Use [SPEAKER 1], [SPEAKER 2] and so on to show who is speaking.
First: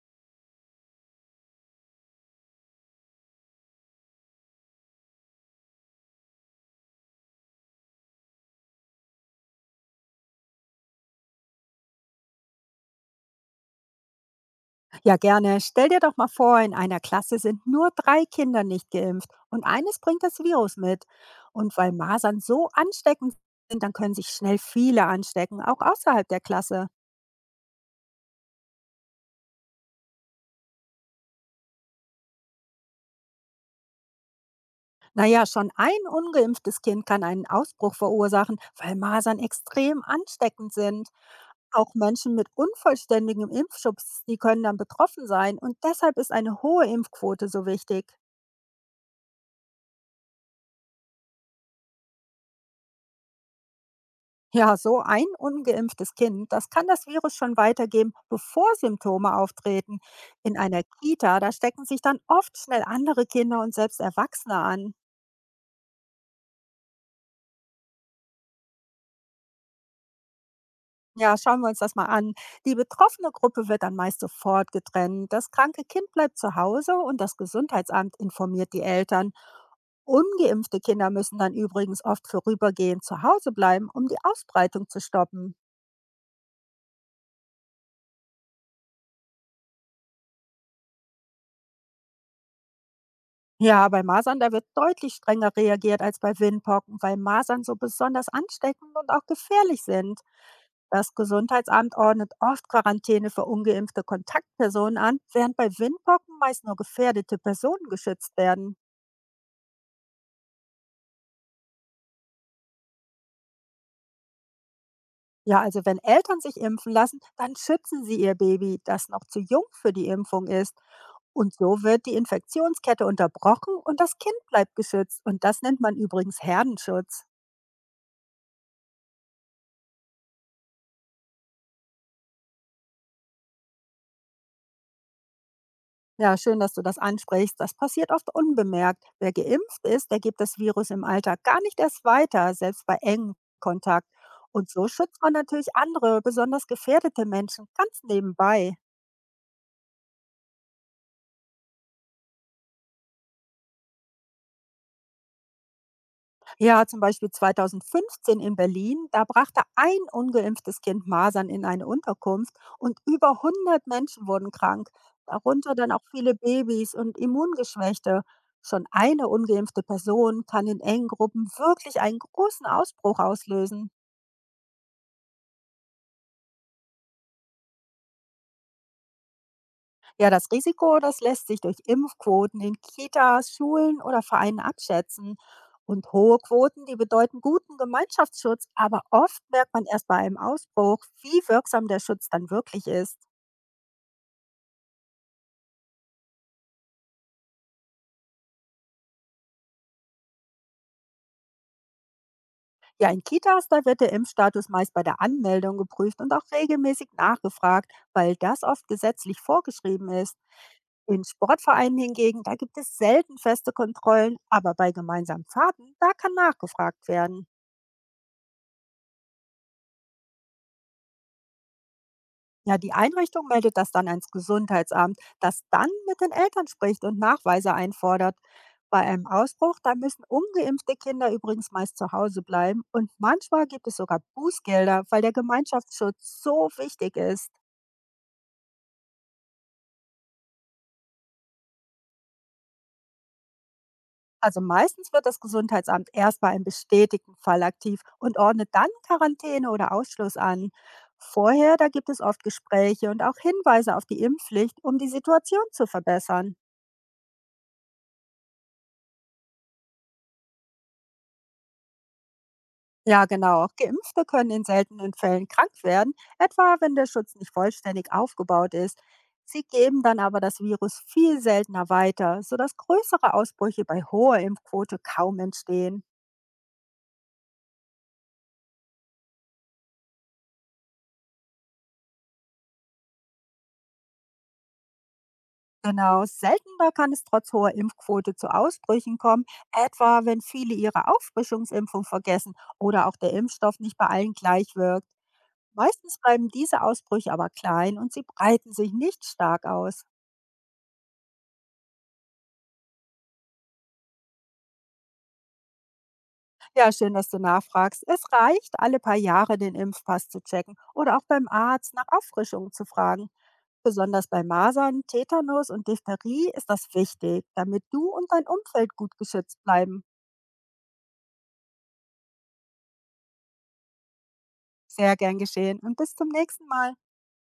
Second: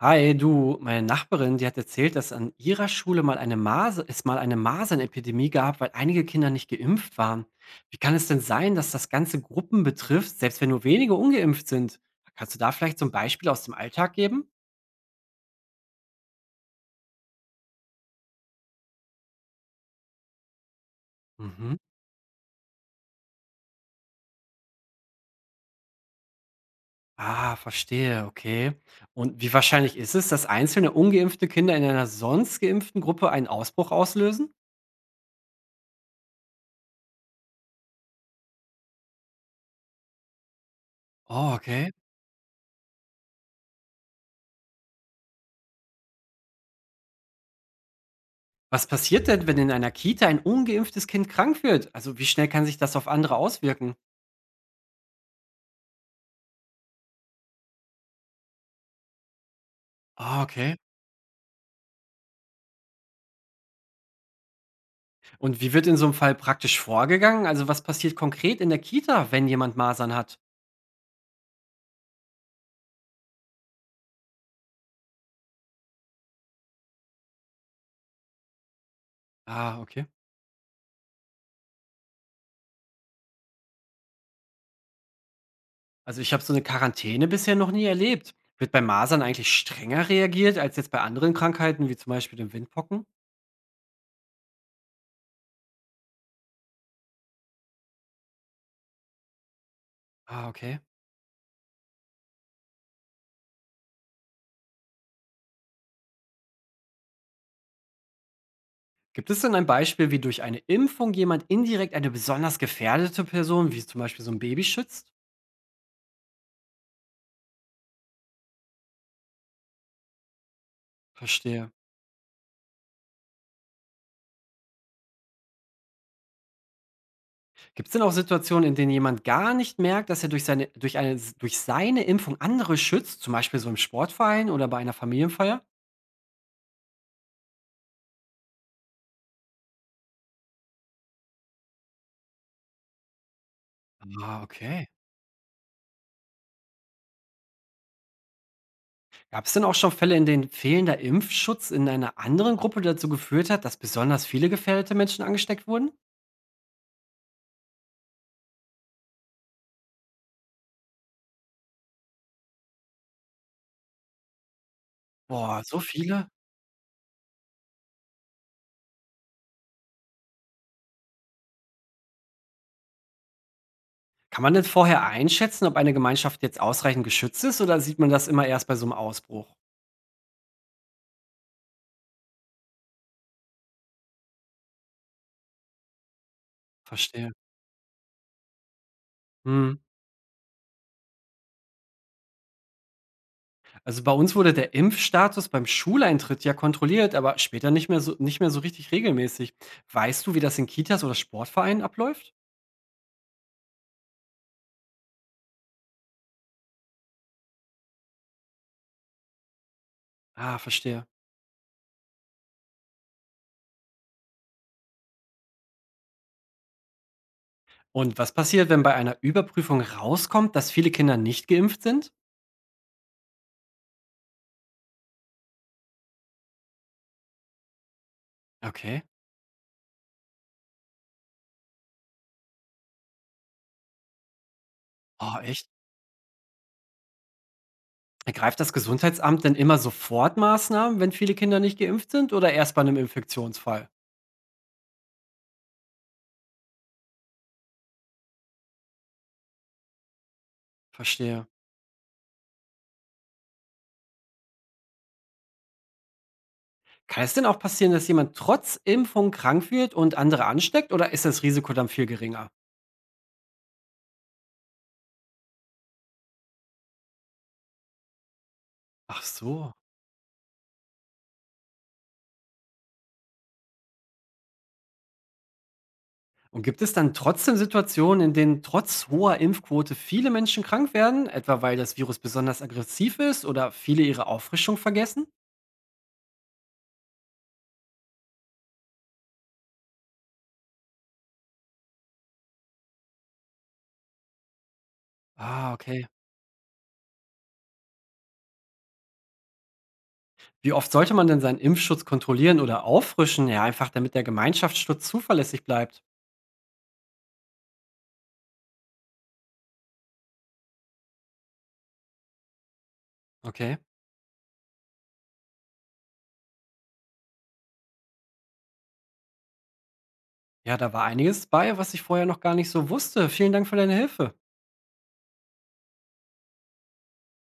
[SPEAKER 1] Hi, du, meine Nachbarin, die hat erzählt, dass an ihrer Schule mal eine Mase, es mal eine Masernepidemie gab, weil einige Kinder nicht geimpft waren. Wie kann es denn sein, dass das ganze Gruppen betrifft, selbst wenn nur wenige ungeimpft sind? Kannst du da vielleicht so ein Beispiel aus dem Alltag geben?
[SPEAKER 2] Ja, gerne. Stell dir doch mal vor, in einer Klasse sind nur drei Kinder nicht geimpft und eines bringt das Virus mit. Und
[SPEAKER 1] Mhm.
[SPEAKER 2] weil Masern so ansteckend sind, dann können sich schnell viele anstecken, auch außerhalb der Klasse.
[SPEAKER 1] Ah, verstehe, okay. Und wie wahrscheinlich ist es, dass einzelne ungeimpfte Kinder in einer sonst geimpften Gruppe einen Ausbruch auslösen?
[SPEAKER 2] Naja, schon ein ungeimpftes Kind kann einen Ausbruch verursachen, weil Masern extrem ansteckend sind.
[SPEAKER 1] Oh, okay.
[SPEAKER 2] Auch Menschen mit unvollständigem Impfschutz, die können dann betroffen sein und deshalb ist eine hohe Impfquote so wichtig.
[SPEAKER 1] Was passiert denn, wenn in einer Kita ein ungeimpftes Kind krank wird? Also wie schnell kann sich das auf andere auswirken?
[SPEAKER 2] Ja, so ein ungeimpftes Kind, das kann das Virus schon weitergeben, bevor Symptome auftreten.
[SPEAKER 1] Ah,
[SPEAKER 2] In
[SPEAKER 1] okay.
[SPEAKER 2] einer Kita, da stecken sich dann oft schnell andere Kinder und selbst Erwachsene an.
[SPEAKER 1] Und wie wird in so einem Fall praktisch vorgegangen? Also, was passiert konkret in der Kita, wenn jemand Masern hat?
[SPEAKER 2] Ja, schauen wir uns das mal an. Die betroffene Gruppe wird dann meist sofort getrennt. Das kranke Kind bleibt zu Hause und das Gesundheitsamt informiert die Eltern.
[SPEAKER 1] Ah, okay.
[SPEAKER 2] Ungeimpfte Kinder müssen dann übrigens oft vorübergehend zu Hause bleiben, um die Ausbreitung zu stoppen.
[SPEAKER 1] Also, ich habe so eine Quarantäne bisher noch nie erlebt. Wird bei Masern eigentlich strenger reagiert als jetzt bei anderen Krankheiten, wie zum Beispiel dem Windpocken?
[SPEAKER 2] Ja, bei Masern, da wird deutlich strenger reagiert als bei Windpocken, weil Masern so besonders ansteckend und auch gefährlich sind.
[SPEAKER 1] Ah, okay.
[SPEAKER 2] Das Gesundheitsamt ordnet oft Quarantäne für ungeimpfte Kontaktpersonen an, während bei Windpocken meist nur gefährdete Personen geschützt werden.
[SPEAKER 1] Gibt es denn ein Beispiel, wie durch eine Impfung jemand indirekt eine besonders gefährdete Person, wie zum Beispiel so ein Baby schützt?
[SPEAKER 2] Ja, also wenn Eltern sich impfen lassen, dann schützen sie ihr Baby, das noch zu jung für die Impfung ist. Und
[SPEAKER 1] Verstehe.
[SPEAKER 2] so wird die Infektionskette unterbrochen und das Kind bleibt geschützt. Und das nennt man übrigens Herdenschutz.
[SPEAKER 1] Gibt es denn auch Situationen, in denen jemand gar nicht merkt, dass er durch seine Impfung andere schützt, zum Beispiel so im Sportverein oder bei einer Familienfeier?
[SPEAKER 2] Ja, schön, dass du das ansprichst. Das passiert oft unbemerkt. Wer geimpft ist, der gibt das Virus im Alltag gar nicht erst weiter, selbst bei engem Kontakt.
[SPEAKER 1] Ah,
[SPEAKER 2] Und so
[SPEAKER 1] okay.
[SPEAKER 2] schützt man natürlich andere, besonders gefährdete Menschen ganz nebenbei.
[SPEAKER 1] Gab es denn auch schon Fälle, in denen fehlender Impfschutz in einer anderen Gruppe dazu geführt hat, dass besonders viele gefährdete Menschen angesteckt wurden?
[SPEAKER 2] Ja, zum Beispiel 2015 in Berlin, da brachte ein ungeimpftes Kind Masern in eine Unterkunft und über 100 Menschen wurden krank,
[SPEAKER 1] Boah,
[SPEAKER 2] darunter
[SPEAKER 1] so
[SPEAKER 2] dann auch
[SPEAKER 1] viele?
[SPEAKER 2] viele Babys und Immungeschwächte. Schon eine ungeimpfte Person kann in engen Gruppen wirklich einen großen Ausbruch auslösen.
[SPEAKER 1] Kann man denn vorher einschätzen, ob eine Gemeinschaft jetzt ausreichend geschützt ist oder sieht man das immer erst bei so einem Ausbruch?
[SPEAKER 2] Ja, das Risiko, das lässt sich durch Impfquoten in Kitas, Schulen oder Vereinen abschätzen. Und hohe Quoten, die
[SPEAKER 1] Verstehe.
[SPEAKER 2] bedeuten guten Gemeinschaftsschutz, aber oft merkt
[SPEAKER 1] Mhm.
[SPEAKER 2] man erst bei einem Ausbruch, wie wirksam der Schutz dann wirklich ist.
[SPEAKER 1] Also bei uns wurde der Impfstatus beim Schuleintritt ja kontrolliert, aber später nicht mehr so richtig regelmäßig. Weißt du, wie das in Kitas oder Sportvereinen abläuft?
[SPEAKER 2] Ja, in Kitas, da wird der Impfstatus meist bei der Anmeldung geprüft und auch regelmäßig nachgefragt, weil das oft gesetzlich vorgeschrieben ist.
[SPEAKER 1] Ah, verstehe.
[SPEAKER 2] In Sportvereinen hingegen, da gibt es selten feste Kontrollen, aber bei gemeinsamen Fahrten, da kann nachgefragt werden.
[SPEAKER 1] Und was passiert, wenn bei einer Überprüfung rauskommt, dass viele Kinder nicht geimpft sind?
[SPEAKER 2] Ja, die Einrichtung meldet das dann ans Gesundheitsamt, das dann mit den Eltern spricht und Nachweise einfordert. Bei
[SPEAKER 1] Okay.
[SPEAKER 2] einem Ausbruch, da müssen ungeimpfte Kinder übrigens meist zu Hause bleiben und manchmal gibt es sogar Bußgelder, weil der
[SPEAKER 1] Oh, echt?
[SPEAKER 2] Gemeinschaftsschutz so wichtig ist.
[SPEAKER 1] Ergreift das Gesundheitsamt denn immer sofort Maßnahmen, wenn viele Kinder nicht geimpft sind oder erst bei einem Infektionsfall?
[SPEAKER 2] Also meistens wird das Gesundheitsamt erst bei einem bestätigten Fall aktiv und ordnet dann Quarantäne oder Ausschluss an.
[SPEAKER 1] Verstehe.
[SPEAKER 2] Vorher, da gibt es oft Gespräche und auch Hinweise auf die Impfpflicht, um die Situation zu verbessern.
[SPEAKER 1] Kann es denn auch passieren, dass jemand trotz Impfung krank wird und andere ansteckt oder ist das Risiko dann viel geringer?
[SPEAKER 2] Ja, genau. Auch Geimpfte können in seltenen Fällen krank werden, etwa wenn der Schutz nicht vollständig aufgebaut ist.
[SPEAKER 1] Ach
[SPEAKER 2] Sie
[SPEAKER 1] so.
[SPEAKER 2] geben dann aber das Virus viel seltener weiter, sodass größere Ausbrüche bei hoher Impfquote kaum entstehen.
[SPEAKER 1] Und gibt es dann trotzdem Situationen, in denen trotz hoher Impfquote viele Menschen krank werden, etwa weil das Virus besonders aggressiv ist oder viele ihre Auffrischung vergessen?
[SPEAKER 2] Genau, seltener kann es trotz hoher Impfquote zu Ausbrüchen kommen, etwa wenn viele ihre Auffrischungsimpfung vergessen oder auch der Impfstoff nicht bei allen gleich wirkt.
[SPEAKER 1] Ah, okay.
[SPEAKER 2] Meistens bleiben diese Ausbrüche aber klein und sie breiten sich nicht stark aus.
[SPEAKER 1] Wie oft sollte man denn seinen Impfschutz kontrollieren oder auffrischen? Ja, einfach damit der Gemeinschaftsschutz zuverlässig bleibt.
[SPEAKER 2] Ja, schön, dass du nachfragst. Es reicht, alle paar Jahre den Impfpass zu checken oder auch beim Arzt nach Auffrischungen zu fragen.
[SPEAKER 1] Okay.
[SPEAKER 2] Besonders bei Masern, Tetanus und Diphtherie ist das wichtig, damit du und dein Umfeld gut geschützt bleiben.
[SPEAKER 1] Ja, da war einiges bei, was ich vorher noch gar nicht so wusste. Vielen Dank für deine Hilfe.
[SPEAKER 2] Sehr gern geschehen und bis zum nächsten Mal.